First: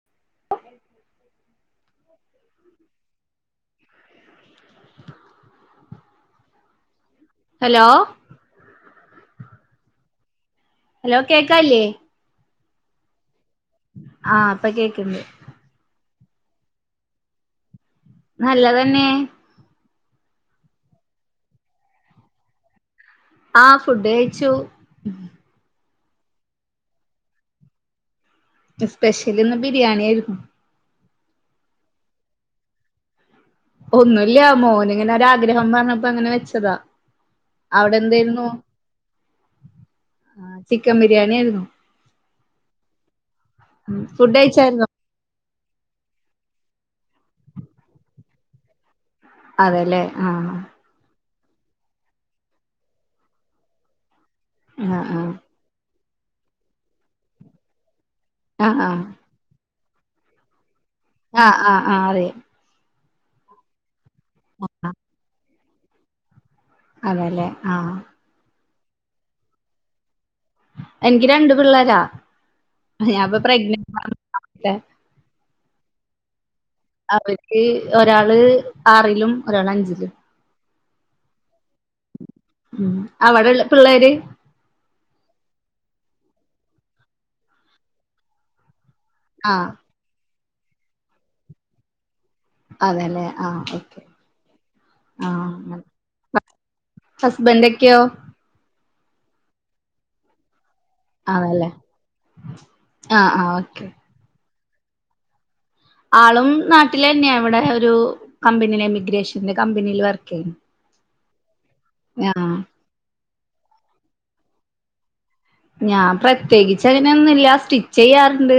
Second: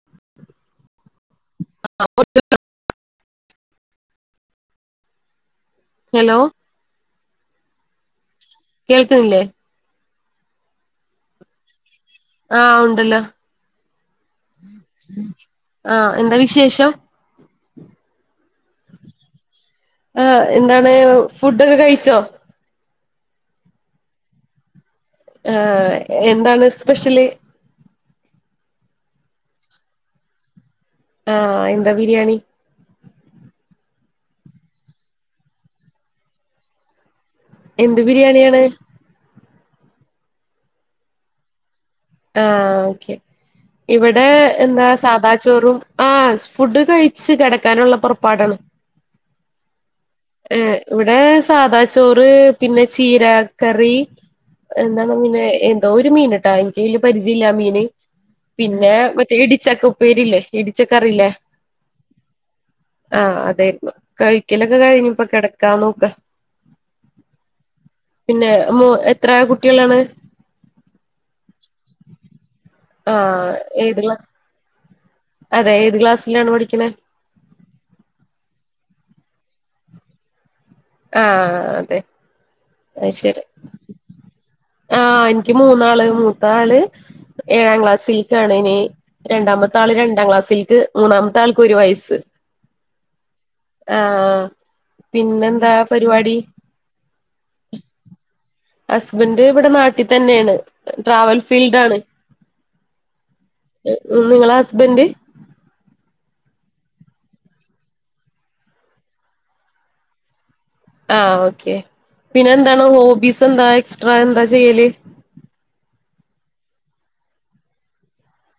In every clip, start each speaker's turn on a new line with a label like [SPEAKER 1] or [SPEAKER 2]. [SPEAKER 1] [inaudible]
[SPEAKER 2] [inaudible] hello
[SPEAKER 1] hello
[SPEAKER 2] കേൾക്ണില്ലേ
[SPEAKER 1] hello കേക്കാല്ലേ
[SPEAKER 2] ആഹ് ഉണ്ടല്ലോ
[SPEAKER 1] ആഹ് ഇപ്പൊ കേക്ക്ണ്ട്
[SPEAKER 2] ആഹ് എന്താ വിശേഷം
[SPEAKER 1] നല്ലതന്നെ
[SPEAKER 2] ആഹ് എന്താണ് ഫുഡൊക്കെ കഴിച്ചോ
[SPEAKER 1] ആഹ് ഫുഡ് കഴിച്ചു
[SPEAKER 2] ആഹ് എന്താണ് സ്പെഷ്യല്
[SPEAKER 1] സ്പെഷ്യലിന്ന് ബിരിയാണിയായിരുന്നു
[SPEAKER 2] ആഹ് എന്താ ബിരിയാണി
[SPEAKER 1] ഒന്നുല്ല മോനിങ്ങനെ ഒരാഗ്രഹം പറഞ്ഞപ്പോ അങ്ങനെ വെച്ചതാ അവിടെ
[SPEAKER 2] എന്ത്
[SPEAKER 1] എന്തായിരുന്നു
[SPEAKER 2] ബിരിയാണിയാണ്
[SPEAKER 1] ചിക്കൻ ബിരിയാണി ആയിരുന്നു
[SPEAKER 2] ആഹ് ഓക്കെ ഇവിടെ
[SPEAKER 1] ഫുഡ്
[SPEAKER 2] എന്താ
[SPEAKER 1] കഴിച്ചായിരുന്നോ
[SPEAKER 2] സാധാ ചോറും ആഹ് ഫുഡ് കഴിച്ച് കിടക്കാനുള്ള പുൊറപ്പാടാണ്
[SPEAKER 1] അതെല്ലേ ആഹ്
[SPEAKER 2] ഇവിടെ സാദാ ചോറ് പിന്നെ ചീരക്കറി
[SPEAKER 1] ആഹ്
[SPEAKER 2] എന്താണ്
[SPEAKER 1] ആഹ്
[SPEAKER 2] പിന്നെ എന്തോ ഒരു മീൻട്ടാ എനിക്ക്വല്യ പരിചയല്ല മീന്
[SPEAKER 1] ആഹ്
[SPEAKER 2] പിന്നെ
[SPEAKER 1] ആഹ്
[SPEAKER 2] മറ്റേ ഇടിച്ചൊക്കെ ഉപ്പേരിയില്ലേ ഇടിച്ചക്ക അറിയില്ലേ
[SPEAKER 1] ആഹ് ആഹ് ആഹ് അറിയാം
[SPEAKER 2] ആ അതായിരുന്നു കഴിക്കലൊക്കെ കഴിഞ്ഞു ഇപ്പ കിടക്കാൻ നോക്ക
[SPEAKER 1] അതെല്ലെ ആ
[SPEAKER 2] പിന്നെ മ എത്ര കുട്ടികളാണ്
[SPEAKER 1] എനിക്ക് രണ്ടു പിള്ളേരാ ഞാനിപ്പൊ
[SPEAKER 2] ആഹ് ഏത്
[SPEAKER 1] പ്രഗ്നന്റ്
[SPEAKER 2] ക്ലാ അതെ ഏത് ക്ലാസ്സിലാണ് പഠിക്കുന്നത്
[SPEAKER 1] അവർക്ക് ഒരാള് ആറിലും ഒരാൾ അഞ്ചിലും
[SPEAKER 2] ആ അതെ
[SPEAKER 1] ഉ അവിടെള്ള പിള്ളേര്
[SPEAKER 2] ആ എനിക്ക് മൂന്നാള് മൂത്ത ആള് ഏഴാം ക്ലാസ്സിൽക്കാണ് ഇനി
[SPEAKER 1] ആഹ്
[SPEAKER 2] രണ്ടാമത്തെ ആള് രണ്ടാം ക്ലാസ്സിൽക്ക് മൂന്നാമത്തെ ആൾക്ക് ഒരു വയസ്സ്
[SPEAKER 1] അതെല്ലേ ആഹ്
[SPEAKER 2] ആ
[SPEAKER 1] ഓക്കെ
[SPEAKER 2] പിന്നെ എന്താ പരിപാടി
[SPEAKER 1] ഹസ്ബൻ്റ് ഒക്കെയോ
[SPEAKER 2] ഹസ്ബൻ്റ് ഇവിടെ നാട്ടിൽ തന്നെയാണ് ട്രാവൽ
[SPEAKER 1] ആണല്ലേ
[SPEAKER 2] ഫീൽഡ് ആണ്
[SPEAKER 1] ആഹ് ആഹ് ഓക്കെ
[SPEAKER 2] നിങ്ങളെ ഹസ്ബന്റ്
[SPEAKER 1] ആളും നാട്ടിൽ എന്നെയാ ഇവിടെ ഒരു കമ്പനില് ഇമിഗ്രേഷന്റെ കമ്പനിൽ വർക്ക് ചെയ്യുന്നു
[SPEAKER 2] ആ ഓക്കെ പിന്നെ
[SPEAKER 1] ആഹ്
[SPEAKER 2] എന്താണ് ഹോബീസ് എന്താ എക്സ്ട്രാ എന്താ ചെയ്യല്
[SPEAKER 1] ഞാൻ പ്രത്യേകിച്ച് അതിനൊന്നും ഇല്ല സ്റ്റിച്ച് ചെയ്യാറുണ്ട്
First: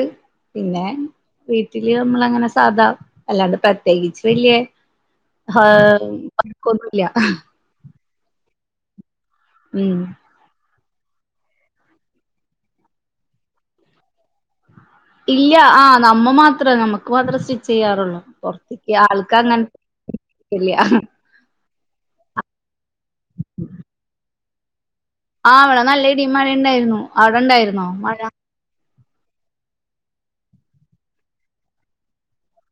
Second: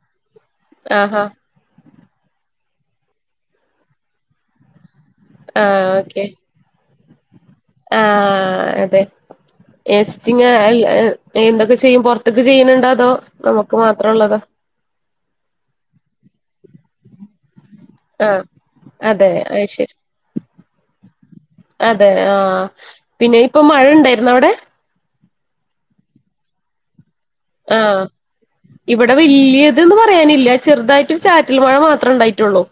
[SPEAKER 1] പിന്നെ
[SPEAKER 2] ആഹാ
[SPEAKER 1] വീട്ടില് നമ്മള അങ്ങനെ സാധാ അല്ലാണ്ട് പ്രത്യേകിച്ച് വല്യ
[SPEAKER 2] ആഹ്
[SPEAKER 1] ആഹ കൊന്നില്ല [inaudible]
[SPEAKER 2] ആ അതെ
[SPEAKER 1] ഉം
[SPEAKER 2] എസ് സ്റ്റിച്ചിങ് എന്തൊക്കെ ചെയ്യും പുറത്തിക്ക് ചെയ്യുന്നുണ്ടോ അതോ നമുക്ക് മാത്രം ഉള്ളതാ
[SPEAKER 1] ഇല്ല ആ നമ്മ മാത്രം നമുക്ക് മാത്രം ചെയ്യാറുള്ളൂ
[SPEAKER 2] ആഹ്
[SPEAKER 1] പുറത്തേക്ക്
[SPEAKER 2] അതെ അത്
[SPEAKER 1] ആൾക്കങ്ങനത്തെ
[SPEAKER 2] ശരി
[SPEAKER 1] ഇല്ല്യ
[SPEAKER 2] അതെ ആ പിന്നെ ഇപ്പൊ മഴ ഉണ്ടായിരുന്ന അവിടെ
[SPEAKER 1] ആ ഇവിടെ നല്ല ഇടീം മഴ ഉണ്ടായിരുന്നു അവിടെണ്ടായിരുന്നോ
[SPEAKER 2] ആഹ്
[SPEAKER 1] മഴ
[SPEAKER 2] ഇവിടെ വല്യതന്ന് പറയാനില്ല ചെറുതായിട്ട് ഒരു ചാറ്റൽ മഴ മാത്രം ഉണ്ടായിട്ടുള്ളൂ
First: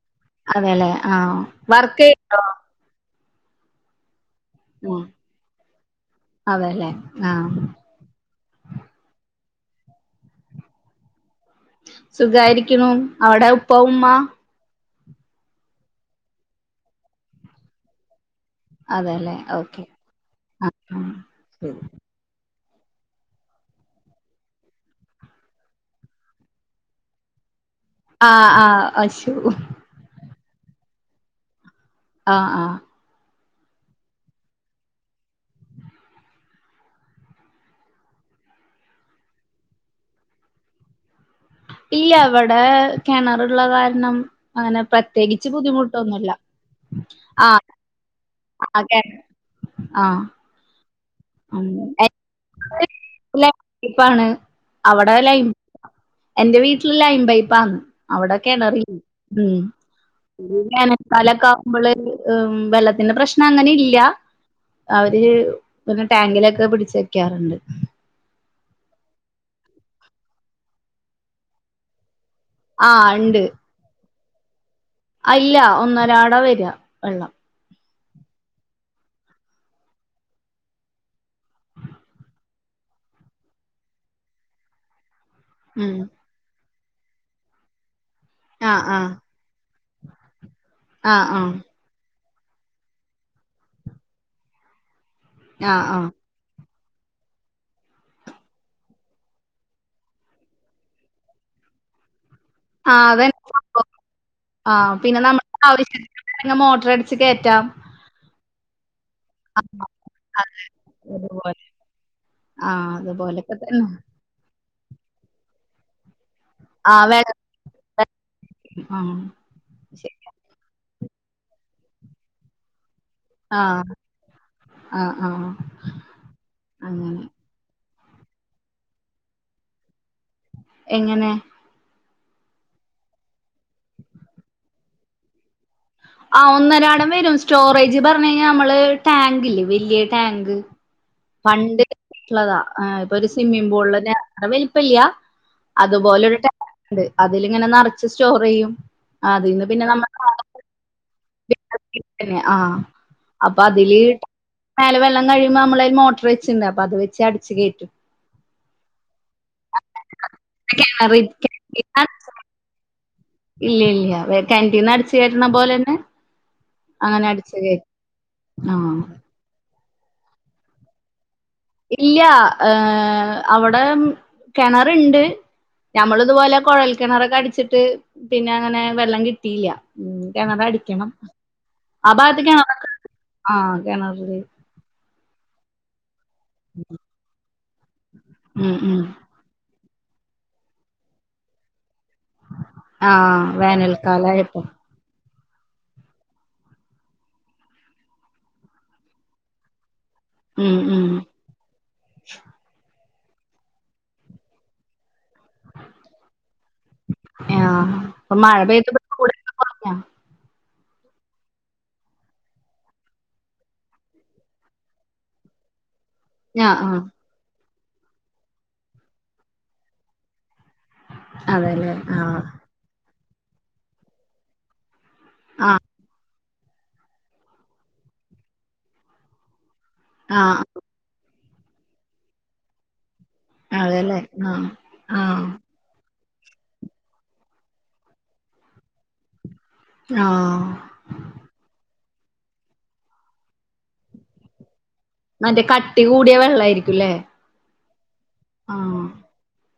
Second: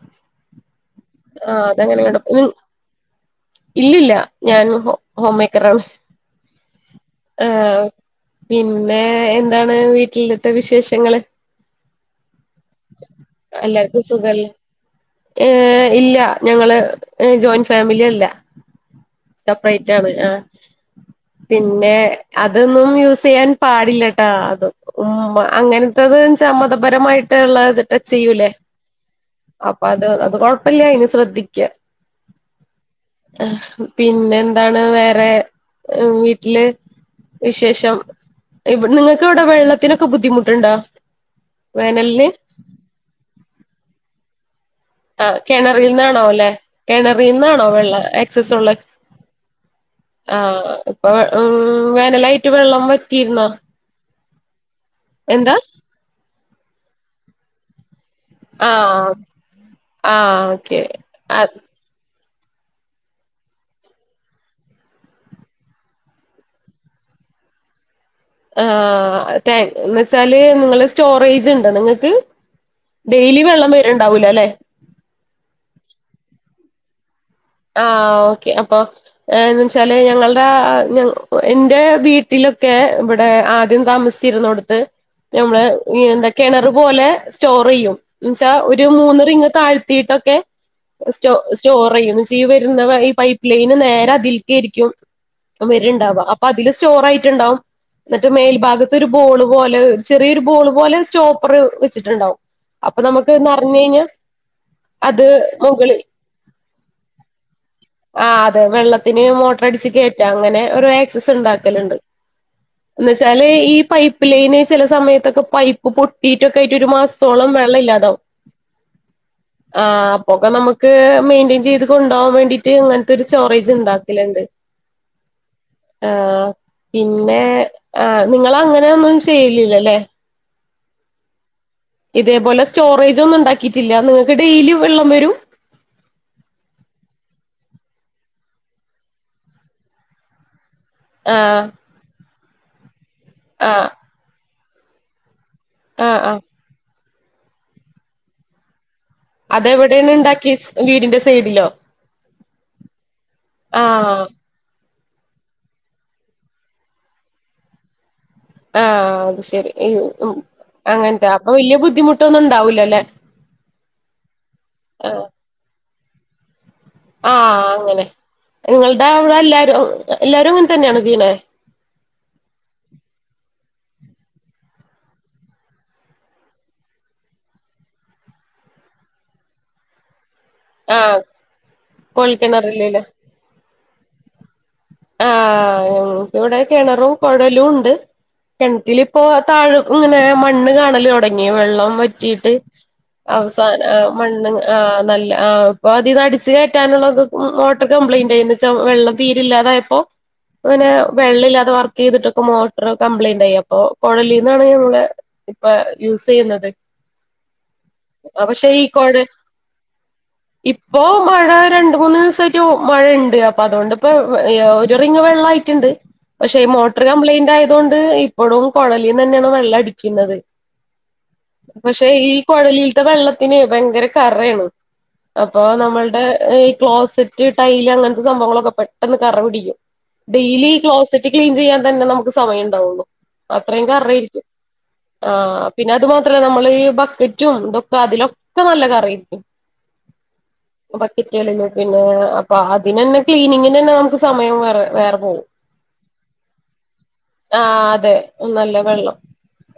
[SPEAKER 1] അങ്ങനെ ആ
[SPEAKER 2] ആ അതങ്ങനെ കിടക്കും ഇല്ലില്ല ഞാൻ ഹോം മേക്കറാണ്
[SPEAKER 1] അതെല്ലെ ആ
[SPEAKER 2] ആ പിന്നെ എന്താണ് വീട്ടിലത്തെ വിശേഷങ്ങള്
[SPEAKER 1] സുഖായിരിക്കണു അവിടെ ഉപ്പ ഉമ്മ
[SPEAKER 2] ഏ ഇല്ല ഞങ്ങള് ജോയിന്റ് ഫാമിലിയല്ല
[SPEAKER 1] അതെല്ലേ ഓക്കെ
[SPEAKER 2] പിന്നെ അതൊന്നും യൂസ് ചെയ്യാൻ പാടില്ലട്ടാ അത് ഉ അങ്ങനത്ത തെന്ന് വെച്ചാ മതപരമായിട്ട് ട്ടുള്ള ഇത് ടച്ച്
[SPEAKER 1] ആഹ്
[SPEAKER 2] ചെയ്യൂലേ
[SPEAKER 1] ആഹ് അശു
[SPEAKER 2] അപ്പൊ അത് അത് കൊഴപ്പില്ല ഇനി ശ്രദ്ധിക്ക
[SPEAKER 1] അ ആ
[SPEAKER 2] പിന്നെ എന്താണ് വേറെ വീട്ടില് വിശേഷം നിങ്ങൾക്ക് ഇവിടെ വെള്ളത്തിനൊക്കെ ബുദ്ധിമുട്ടുണ്ടോ
[SPEAKER 1] ഇല്ല
[SPEAKER 2] വേനലിന്
[SPEAKER 1] ഇവിടെ കിണറുള്ള കാരണം അങ്ങനെ
[SPEAKER 2] ആ
[SPEAKER 1] പ്രത്യേകിച്ച്
[SPEAKER 2] കിണറിൽ നിന്നാണോ
[SPEAKER 1] ബുദ്ധിമുട്ടൊന്നുമില്ല
[SPEAKER 2] അല്ലെ കിണറിൽ
[SPEAKER 1] ആഹ്
[SPEAKER 2] നിന്നാണോ വെള്ള [unintelligible] ള്ളെ
[SPEAKER 1] ആഹ് കിണ
[SPEAKER 2] ആഹ് അപ്പ ഉ
[SPEAKER 1] ഉം
[SPEAKER 2] വേനലായിട്ട് വെള്ളം വറ്റിയിരുന്നോ
[SPEAKER 1] ലൈൻപൈപ്പാണ് അവിടെ ലൈൻ
[SPEAKER 2] എന്താ
[SPEAKER 1] എന്റെ വീട്ടില് ലൈൻ പൈപ്പാ അവിടെ കിണറില്ല
[SPEAKER 2] ആഹ്
[SPEAKER 1] ഉം
[SPEAKER 2] ആഹ് ഓക്കെ
[SPEAKER 1] വേനൽ കാലൊക്കെ
[SPEAKER 2] അത്
[SPEAKER 1] ആകുമ്പോള് ഉം വെള്ളത്തിന്റെ പ്രശ്നം അങ്ങനെ ഇല്ല അവര് പിന്നെ ടാങ്കിലൊക്കെ പിടിച്ച് വെക്കാറുണ്ട്
[SPEAKER 2] ആ താങ്ക് എന്ന വെച്ചാല് നിങ്ങള് സ്റ്റോറേജ് ഉണ്ടോ നിങ്ങൾക്ക്
[SPEAKER 1] ആഹ്
[SPEAKER 2] ഡെയിലി വെള്ളം വരുണ്ടാവൂല അല്ലെ
[SPEAKER 1] അല്ല ഒന്നരാട വര വെള്ളം
[SPEAKER 2] ആഹ് ഓക്കെ അപ്പൊ ന്ന് വെച്ചാല് ഞങ്ങളുടെ എന്റെ വീട്ടിലൊക്കെ ഇവിടെ ആദ്യം താമസ ചിരന്നൊടുത്ത് നമ്മള്
[SPEAKER 1] ഉം
[SPEAKER 2] എന്താ കിണർ പോലെ സ്റ്റോർ ചെയ്യും എന്നെച്ചാ
[SPEAKER 1] ആഹ്
[SPEAKER 2] ഒരു
[SPEAKER 1] ആഹ്
[SPEAKER 2] മൂന്ന് റിങ്ങ് താഴ് [unintelligible] ട്ടൊക്കെ
[SPEAKER 1] ആഹ്
[SPEAKER 2] സ്റ്റോ
[SPEAKER 1] ആഹ്
[SPEAKER 2] സ്റ്റോർ ചെയ്യുന്നു ഈ വരുന്ന വ ഈ പൈപ്പ് ലൈന് നേരെ അതിൽക്കരിക്കും
[SPEAKER 1] ആഹ് ആഹ്
[SPEAKER 2] വരുണ്ടാവ അപ് അപ്പൊ അതില് സ്റ്റോർ ആയിട്ട്ണ്ടാവും എന്നിട്ട് മേൽഭാഗത്ത് ഒരു ബോള് പോലെ ചെറിയൊരു ബോള് പോലെ സ്റ്റോപ്പറ് വെച്ചിട്ടുണ്ടാവും അപ്പൊ
[SPEAKER 1] ആഹ് അതന്നെ
[SPEAKER 2] നമുക്ക്ന്ന്റിഞ്ഞു
[SPEAKER 1] സംഭവം
[SPEAKER 2] കഴിഞ്ഞാൽ അത് മുകളില്
[SPEAKER 1] ങ്ങ്ങ്കി മോട്ടർ അടച്ച് കയറ്റാം
[SPEAKER 2] ആഹ് അതെ വെള്ളത്തിന് മോട്ടർ അടിച്ച് കയറ്റാം
[SPEAKER 1] അതെ
[SPEAKER 2] അങ്ങനെ ഒരു ആക്സസ്
[SPEAKER 1] അതുപോലെ
[SPEAKER 2] ഉണ്ടാക്കലുണ്ട്
[SPEAKER 1] ആഹ്
[SPEAKER 2] എന്ന് വെച്ചാല്
[SPEAKER 1] അതുപോലെക്കെ
[SPEAKER 2] ഈ പൈപ്പ് ലൈന് ചില സമയത്തൊക്കെ പൈപ്പ് പൊ ട്ടി റ്റൊക്കെ ആയിട്ട് ഒരു മാസത്തോളം വെള്ളം ഇല്ലാതാവും
[SPEAKER 1] ആഹ്
[SPEAKER 2] ആഹ്
[SPEAKER 1] ശരി
[SPEAKER 2] അപ്പൊക്കെ നമുക്ക് മെയിന്റെയിൻ ചെയ്ത് കൊണ്ടപോകവാൻ വേണ്ടി റ്റ് അങ്ങനത്തെ ഒരു സ്റ്റോറേജ്
[SPEAKER 1] ആഹ്
[SPEAKER 2] ഉണ്ടാക്കലുണ്ട്
[SPEAKER 1] ആഹ് ആഹ് അങ്ങനെ
[SPEAKER 2] ആഹ്പിന്നെ ആ നിങ്ങൾ അങ്ങനെൊന്നും ചെയ്ലില്ലല്ലേ
[SPEAKER 1] എങ്ങനെ
[SPEAKER 2] ഇതേപോലെ സ്റ്റോറേജ ഒന്നും ഉണ്ടാക്കിയിട്ടില്ല നിങ്ങൾക്ക് ഡെയിലി വെള്ളം വരും
[SPEAKER 1] ആഹ് ഒന്നരടം വരും സ്റ്റോറേജ് പറഞ്ഞു കഴിഞ്ഞാൽ നമ്മള് ടാങ്ക് ഇല്ലേ വലിയ ടാങ്ക്
[SPEAKER 2] ആഹ്
[SPEAKER 1] പണ്ട്ള്ളതാ ഇപ്പൊ ഒരു സ്വിമ്മിംഗ
[SPEAKER 2] ആഹ്
[SPEAKER 1] പൂളറെ വലിപ്പല്ലയാ
[SPEAKER 2] ആഹ്
[SPEAKER 1] അതുപോലെരു
[SPEAKER 2] ആഹ്
[SPEAKER 1] ടാങ്ക് അതിലിങ്ങനെ നിറച്ച് സ്റ്റോർ ചെയ്യും ആഹ് അതന്ന് പിന്നെ നമ്മ
[SPEAKER 2] അതെവിടെയാണ് ഉണ്ടാക്കിയെ വീടിന്റെ സൈഡിലോ
[SPEAKER 1] [inaudible] ആ അപ്പൊ അതില്
[SPEAKER 2] ആഹ്
[SPEAKER 1] മേലെ വെള്ളം കഴിയുമ്പോൾ നമ്മളൾ മോട്ടർ വെച്ചുണ്ട് അപ്പൊ അത് വെച്ച് അടച്ച് കയറ്റും
[SPEAKER 2] ആഹ് അത് ശെരി ഉം
[SPEAKER 1] കിണറി
[SPEAKER 2] അങ്ങനത്തെ അപ്പൊ വല്യ
[SPEAKER 1] കിണറ്റിന്ന്
[SPEAKER 2] ബുദ്ധിമുട്ടൊന്നും ഉണ്ടാവൂലല്ലെ
[SPEAKER 1] ഇല്ല ഇല്ല കന്റീന് അടച്ച്
[SPEAKER 2] ആഹ്
[SPEAKER 1] കെയറ്റ്ണപോലെ തന്നെ
[SPEAKER 2] ആഹ് അങ്ങനെ
[SPEAKER 1] ആഹ്
[SPEAKER 2] നിങ്ങളുടെ അവിടെ എല്ലാരും എല്ലാരും അങ്ങനെ തന്നെയാണ് ച്ചെയ്ണെ
[SPEAKER 1] ഇല്ല ഏഹ് അവിടെ കെണർണ്ട് ഞമ്മള് ഇതുപോലെ കുഴൽ കിണറൊക്കെ അടിച്ചിട്ട് പിന്നെ അങ്ങനെ വെള്ളം കിട്ടിയില്ല ഉം കിണറ അടിക്കണം
[SPEAKER 2] ആഹ്
[SPEAKER 1] ആ ഭാഗത്ത്
[SPEAKER 2] കോഴൽക്കിണറില്
[SPEAKER 1] കെണറൊകെ ആ കിണറില്
[SPEAKER 2] ആഹ് ഞങ്ങക്ക് വിടെ കിണറും കുഴലും ഉണ്ട്
[SPEAKER 1] ഉം ഉം
[SPEAKER 2] കിണറ്റിപ്പോ താഴ് ഇങ്ങനെ മണ്ണ് കാണല് തൊടങ്ങി വെള്ളം വറ്റിയിട്ട്
[SPEAKER 1] ആഹ്
[SPEAKER 2] അവസാന ആ മണ്ണ്
[SPEAKER 1] വേനൽക്കാലായപ്പോ
[SPEAKER 2] ആ നല്ല ആഹ് ഇപ്പൊ അതിന്ന് അടിച്ചു കയറ്റാനുള്ള ഇത് മോട്ടർ കംപ്ലൈയിന്റ് ആയിച്ച എന്താച്ച വെള്ളം തീരില്ലാതായപ്പോ
[SPEAKER 1] ഉം
[SPEAKER 2] പ്പങ്ങനെ
[SPEAKER 1] ഉം
[SPEAKER 2] വെള്ളില്ലാതെ വർക്ക് ചെയ്തിട്ടൊക്കെ മോട്ടർ കംപ്ലൈന്റ് ആയി അപ്പൊ കൊഴലീന്നാണ് നങ്ങള് ഇപ്പ യൂസ് ചെയ്യുന്നത്
[SPEAKER 1] ആഹ് ഇപ്പൊ
[SPEAKER 2] അപ്പ
[SPEAKER 1] മഴ
[SPEAKER 2] ശ കൊ
[SPEAKER 1] പെയ്തപ്പോ ചൂടൊക്കെ കൊറഞ്ഞോ
[SPEAKER 2] ഇപ്പോ മഴ രണ്ട് മൂന്ന് ദിവസായിട്ട് മഴണ്ട് അപ്പൊ അതുകൊണ്ട്പ്പോ ഒരു റിംഗ് വെള്ളട്ടുണ്ട് പക്ഷെ
[SPEAKER 1] ആഹ്
[SPEAKER 2] മോട്ടർ
[SPEAKER 1] ആഹ്
[SPEAKER 2] കംപ്യിന്റ് യ തുകൊണ്ട് ഇപ്പോഴും കൊയലീന്ന് തന്നെയാണ് വെള്ളം അടിക്കുന്നത്
[SPEAKER 1] അതെല്ലേ
[SPEAKER 2] പക്ഷെ
[SPEAKER 1] ആഹ്
[SPEAKER 2] ഇൽക്കട ല്ത്ത വെള്ളത്തിന് ഭയങ്കര കറയാണ് അപ്പോ
[SPEAKER 1] ആഹ്
[SPEAKER 2] നമ്മളുടെ ഈ ക്ലോസറ്റ് ടൈല് അങ്ങനത്തെ സംഭവങ്ങളൊക്കെ പെട്ടെന്ന് കറ പിടിക്കും
[SPEAKER 1] ആഹ്
[SPEAKER 2] ഡെയിലി ക്ലോസിറ്റ് ക്ലീൻ ചെയ്യാൻ തന്നെ നമുക്ക് സമ ഉണ്ടാവുള്ളൂ അത്രയും
[SPEAKER 1] അതെല്ലേ
[SPEAKER 2] കറ്യ്‌ര്ക്കും
[SPEAKER 1] ആഹ്
[SPEAKER 2] ആഹ് പിന്നെ അതു മാത്രല്ലേ നമ്മള് ഈ ബക്കറ്റുംന്തൊക്ക അതിലൊക്കെ നല്ല കറിയിരിക്കും
[SPEAKER 1] ആഹ്
[SPEAKER 2] ബക്കറ്റുകളു പിന്നെ അപ്പൊ അതിന തന്നെ ക്ലീനിങ്ങിന് തന്നെ നമുക്ക് സമയം വേറെ വേറെ പോവും
[SPEAKER 1] മറ്റേ കട്ടി കൂടിയ വെള്ളയിരിക്കുംല്ലേ
[SPEAKER 2] ആഹ് അതെ നല്ല വെള്ളം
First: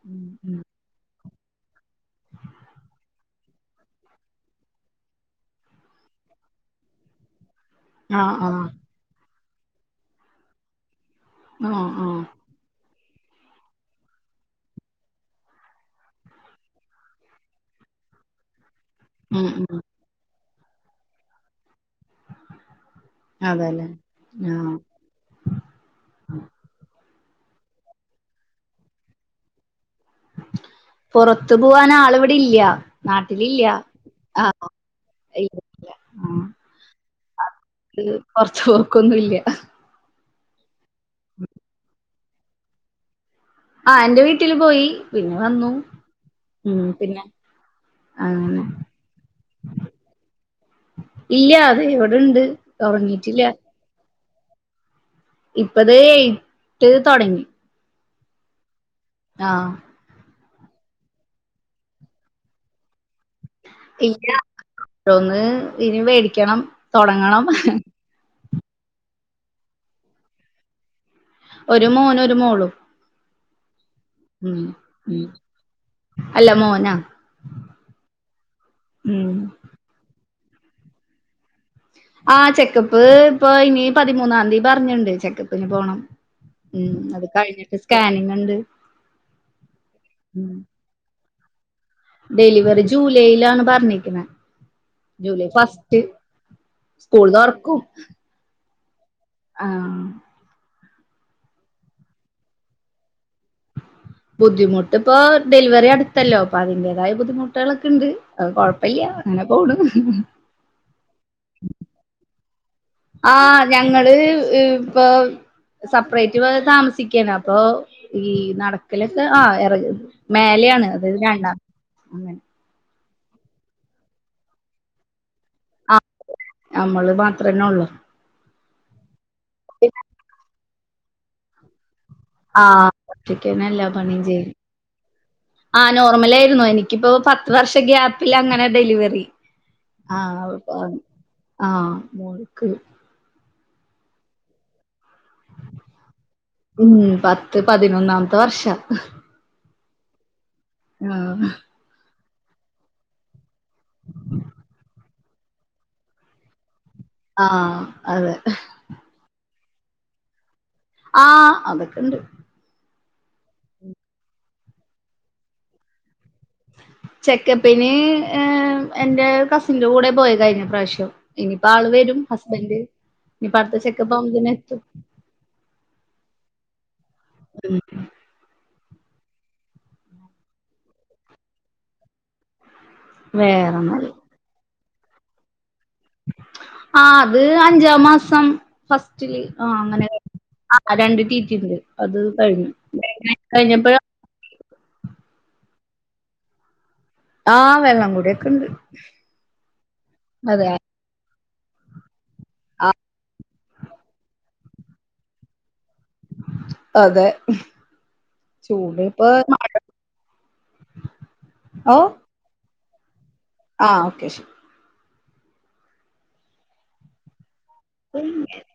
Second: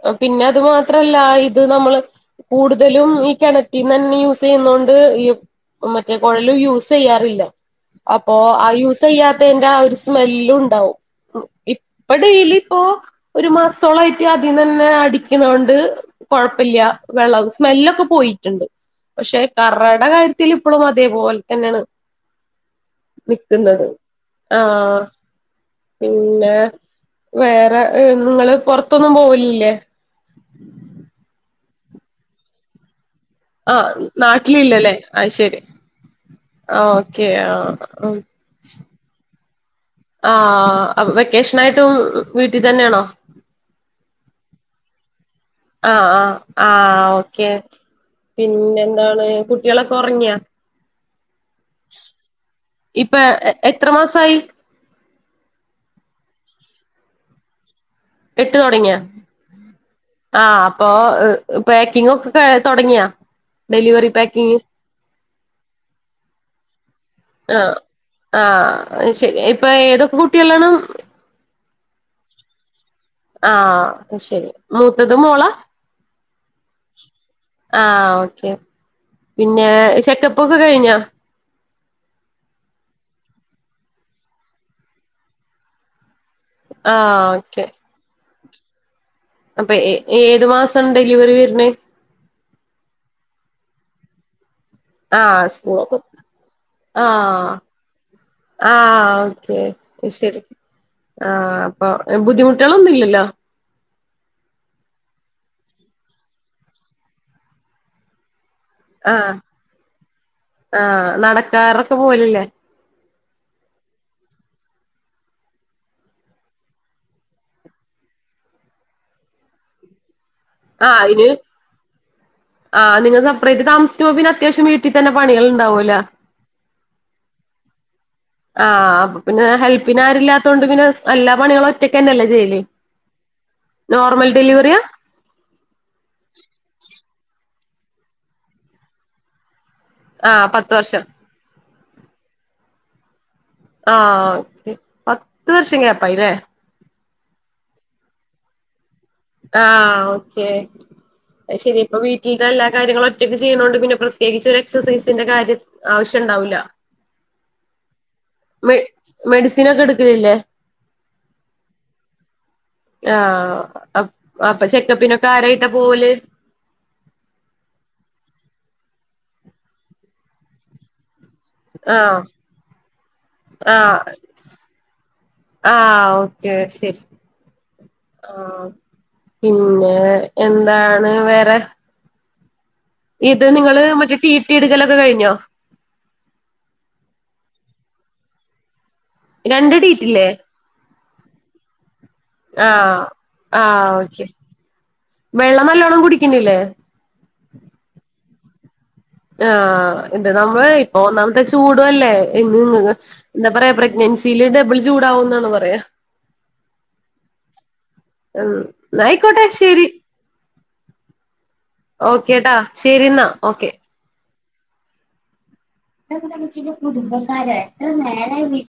[SPEAKER 1] ഉം
[SPEAKER 2] പിന്നെ
[SPEAKER 1] ഉം
[SPEAKER 2] അത് മാത്രല്ല ഇത് നമ്മള് കൂടുതലും ഈ കിണറ്റിൽന്ന് ന്നെ യൂസ് ചെയ്യുന്ന കൊണ്ട് ഈ മറ്റേ കൊഴലും യൂസ് ചെയ്യാറില്ല അപ്പോ ആഹ് യൂസ് ചെയ്യാത്തയി ന്റെ ആഹ് ഒരു സ്മെല്ലും ഉണ്ടാവും
[SPEAKER 1] ആഹ്
[SPEAKER 2] ഇപ്പ
[SPEAKER 1] ആഹ്
[SPEAKER 2] ഡെയിലി ഇപ്പോ ഒരു മാസത്തോളായിട്ട് ആദിന്നന്നെ അടിക്കണോണ്ട് കൊഴപ്പല്ല വെള്ളം സ്മെല്ലൊക്കെ പോയിട്ടുണ്ട് പക്ഷെ
[SPEAKER 1] ഉം ഉം
[SPEAKER 2] കറട കാര്യത്തിൽ ഇപ്പോഴും അതേപോലെ തന്നെയാണ്
[SPEAKER 1] അതെല്ലേ
[SPEAKER 2] നിക്കുന്നത് ആഹ് പിന്നെ വേറെ നിങ്ങള് പൊറത്തൊന്നും പോവലില്ലേ
[SPEAKER 1] പൊറത്തു പൊവാൻ ആള് വിടെ ല്ല നാട്ടിലില്ല
[SPEAKER 2] ആഹ്
[SPEAKER 1] ആഹ്
[SPEAKER 2] നാട്ടിലില്ലല്ലേ ഐ ശരി
[SPEAKER 1] ഇല്ല
[SPEAKER 2] ആഹ് ഓക്കെ ആഹ്
[SPEAKER 1] ഉം പൊറത്ത് പോക്കൊന്നുംല്ല
[SPEAKER 2] ആഹ് വെക്കേഷൻ ആയിട്ടും വീട്ടിൽ തന്നെയാണോ
[SPEAKER 1] ആഹ് എന്റെ വീട്ടില് പോയി പിന്നെ വന്നു
[SPEAKER 2] ആഹ് ആഹ്
[SPEAKER 1] ഉം
[SPEAKER 2] ആഹ്
[SPEAKER 1] പിന്നെ
[SPEAKER 2] ഓക്കെ
[SPEAKER 1] അങ്ങനെ
[SPEAKER 2] പിന്നെ ന്താണ് കുട്ടികളൊക്കെ ഉറങ്ങിയാ
[SPEAKER 1] ഇല്ല്യ അത് എവിടെണ്ട്
[SPEAKER 2] ഇപ്പൊ
[SPEAKER 1] ഉങ്ങിട്ടില്ല
[SPEAKER 2] എത്ര മാസമായി
[SPEAKER 1] ഇപ്പൊതേ എട്ട് തുടങ്ങി
[SPEAKER 2] എട്ട് തോടങ്ങിയാ
[SPEAKER 1] ആഹ്
[SPEAKER 2] ആഹ് അപ്പൊ പാക്കിങ് ഒക്കെ ക തുടങ്ങിയാ ഡെലിവറി
[SPEAKER 1] ഇല്ല
[SPEAKER 2] പാക്കിങ്
[SPEAKER 1] [inaudible] ഒന്ന് ഇനി മേടിക്കണം തോടങ്ങണം
[SPEAKER 2] ആഹ് ആഹ് ഐ ശരി ഇപ്പൊ ഏതൊക്കെ കുട്ടികളാണ്
[SPEAKER 1] ഒരു മോനും ഒരു മോളും
[SPEAKER 2] ആഹ് അയ്ശരി
[SPEAKER 1] ഉം
[SPEAKER 2] മൂത്തത്
[SPEAKER 1] ഉം
[SPEAKER 2] മോളാ
[SPEAKER 1] അല്ല മോനാ
[SPEAKER 2] ആഹ് ഓക്കെ
[SPEAKER 1] ഉം
[SPEAKER 2] പിന്നെ ചെക്കപ്പോക്കെ കയ്ഞ്ഞോ
[SPEAKER 1] ആഹ് ചെക്കപ്പ് ഇപ്പൊ ഇനി പതിമൂന്നാം തീയതി പറഞ്ഞുണ്ട് ചെക്കപ്പിന് പോണം ഉം അത്
[SPEAKER 2] ആഹ് ഓക്കെ
[SPEAKER 1] കഴിഞ്ഞിട്ട് സ്കാനിങ് ഉണ്ട്
[SPEAKER 2] അപ്പൊ ഏ ഏത്
[SPEAKER 1] ഉം
[SPEAKER 2] മാസം ഡെലിവറി വരണെ
[SPEAKER 1] ഡെലിവറി ജൂലൈയിലാണ് പറഞ്ഞിരിക്കുന്നത്
[SPEAKER 2] ആഹ്
[SPEAKER 1] ജൂലൈ
[SPEAKER 2] സ്കൂളൊക്കെ
[SPEAKER 1] ഫസ്റ്റ് സ്കൂൾ
[SPEAKER 2] ആഹ്
[SPEAKER 1] തുറക്കും
[SPEAKER 2] ആഹ് ഓക്കെ
[SPEAKER 1] ആ
[SPEAKER 2] ക്കെ ശരി ആഹ് അപ്പൊ ബുദ്ധിമുട്ടുകളൊന്നും ഇല്ലല്ലോ
[SPEAKER 1] ബുദ്ധിമുട്ട് ഇപ്പോ ഡെലിവറി അടുത്തല്ലോ അപ്പൊ അതിന്റതായ ബുദ്ധിമുട്ടുകളൊക്കെ ഉണ്ട് കുഴപ്പല്ല
[SPEAKER 2] ആഹ്
[SPEAKER 1] അങ്ങനെ പോണ [unintelligible]
[SPEAKER 2] ആഹ് നടക്കാറൊക്കെ പോവലില്ലേ
[SPEAKER 1] ആഹ് ഞങ്ങള് ഇപ്പൊ സെപ്പറേറ്റ് താമസിക്കാണ് അപ്പൊ ഈ നടക്കലൊക്കെ ആഹ് ഇറ മേലെയാണ്
[SPEAKER 2] ആഹ്
[SPEAKER 1] അത്
[SPEAKER 2] അയിന്
[SPEAKER 1] രണ്ടാം അങ്ങനെ
[SPEAKER 2] ആഹ് നിങ്ങ സപ്പറേറ്റ് താമസിക്കുമ്പോ പിന്നെ അത്യാവശ്യം വീട്ടിൽ തന്നെ പണികൾ ഉണ്ടാവൂലേ
[SPEAKER 1] ആ നമ്മള് മാത്രന്നേ ള്ളൂ
[SPEAKER 2] ആഹ് പിന്നെ ഹെൽപ്പിന് ആരുല്ലാത്തോൊണ്ട് പിന്നെ എല്ലാ പണികളും ഒറ്റയ്ക്കന്നെല്ലേ ചെയ്യല്
[SPEAKER 1] ആഹ് ഒറ്റയ്ക്കന്നെ എല്ലാ പണിയും
[SPEAKER 2] നോർമൽ
[SPEAKER 1] ചെയ്യും
[SPEAKER 2] ഡെലിവറിയാ
[SPEAKER 1] ആഹ് നോർമലയിരുന്നു എനിക്കിപ്പോ പത്ത് വർഷ ഗ്യാപ്പിൽ അങ്ങനെ ഡെലിവറി ആഹ്
[SPEAKER 2] പത്ത് വർഷം
[SPEAKER 1] ആഹ് മോൾക്
[SPEAKER 2] ആഹ് ക്കെ പത്ത് വർഷം ഗ്യാപ്പായ്ല്ലേ
[SPEAKER 1] ഉം പത്ത് പതിനൊന്നാമത്തെ വർഷ
[SPEAKER 2] ആഹ് ഓക്കെ
[SPEAKER 1] ആഹ്
[SPEAKER 2] ശരി ഇപ്പ വീട്ടില എല്ലാ കാര്യങ്ങളും ഒറ്റക്ക് ചെയ്യ്ണോണ്ട് പിന്നെ പ്രത്യേകിച്ച് ഒരു എക്സസൈസിന്റെ കാര്യം ആവശ്യം ണ്ടാവൂല
[SPEAKER 1] ആഹ് അതെ
[SPEAKER 2] മെ മെഡിസിൻ ഒക്കെ എടുക്കലില്ലേ
[SPEAKER 1] ആഹ് അതൊക്കെണ്ട്
[SPEAKER 2] ആഹ് അപ്പൊ ചെക്കപ്പിനൊക്കെ ആരായിട്ടാ പോവല്
[SPEAKER 1] ചെക്കപ്പിന് എഹ് എന്റെ കസിന്റെ കൂടെ പോയിതായിരുന്നു പ്രാശ്യം ഇനിപ്പോ ആള് വരും
[SPEAKER 2] ആഹ്
[SPEAKER 1] ഹസ്ബന്റ് ഇനിപ്പടുത്ത
[SPEAKER 2] ആഹ്
[SPEAKER 1] ചെക്കപ്പ് ആവുമ്പത്ത്ന് എത്തും
[SPEAKER 2] ആഹ് ഓക്കെ ശരി
[SPEAKER 1] ഉം
[SPEAKER 2] ആഹ് പിന്നെ എന്താണ് വേറെ ഇത് നിങ്ങള്
[SPEAKER 1] വേറൊന്നുല്ല
[SPEAKER 2] മറ്റേ ടീട്ടി എടുക്കലൊക്കെ കഴിഞ്ഞോ
[SPEAKER 1] ആഹ് അത് അഞ്ചാം മാസം ഫസ്റ്റില് ആഹ്
[SPEAKER 2] രണ്ട് ടി ടി
[SPEAKER 1] അങ്ങനെ ഒക്കെ
[SPEAKER 2] ഇല്ലേ
[SPEAKER 1] ആഹ് രണ്ട് ട്ടീട്ടിണ്ട് അത് കഴിഞ്ഞു
[SPEAKER 2] ആഹ് ആഹ്
[SPEAKER 1] കഴിഞ്ഞപ്പഴാ
[SPEAKER 2] ഓക്കെ വെള്ളം നല്ലോണ്ണം കുടിക്ക്ണ്ല്ലേ
[SPEAKER 1] ആ വെള്ളംകുടിയൊക്കെണ്ട്
[SPEAKER 2] ആഹ് എന്ത് നമ്മള് ഇപ്പൊ ഒന്നാമത്തെ ചൂടും അല്ലേ എങ്ങ നിങ്ങ എന്ത പറയാ പ്രഗ്നൻസില് ഡബിൾ ചൂടാവും ന്നാണ് പറയാ
[SPEAKER 1] അതെ
[SPEAKER 2] ഉം
[SPEAKER 1] ചൂട്പ്പൊ
[SPEAKER 2] ന്നായിക്കോട്ടെ ശരി ഓക്കേട്ടാ ശരിന്നാ ഓക്കെ
[SPEAKER 1] ആഹ് ഓക്കെ ശരി ഉം
[SPEAKER 2] [unintelligible]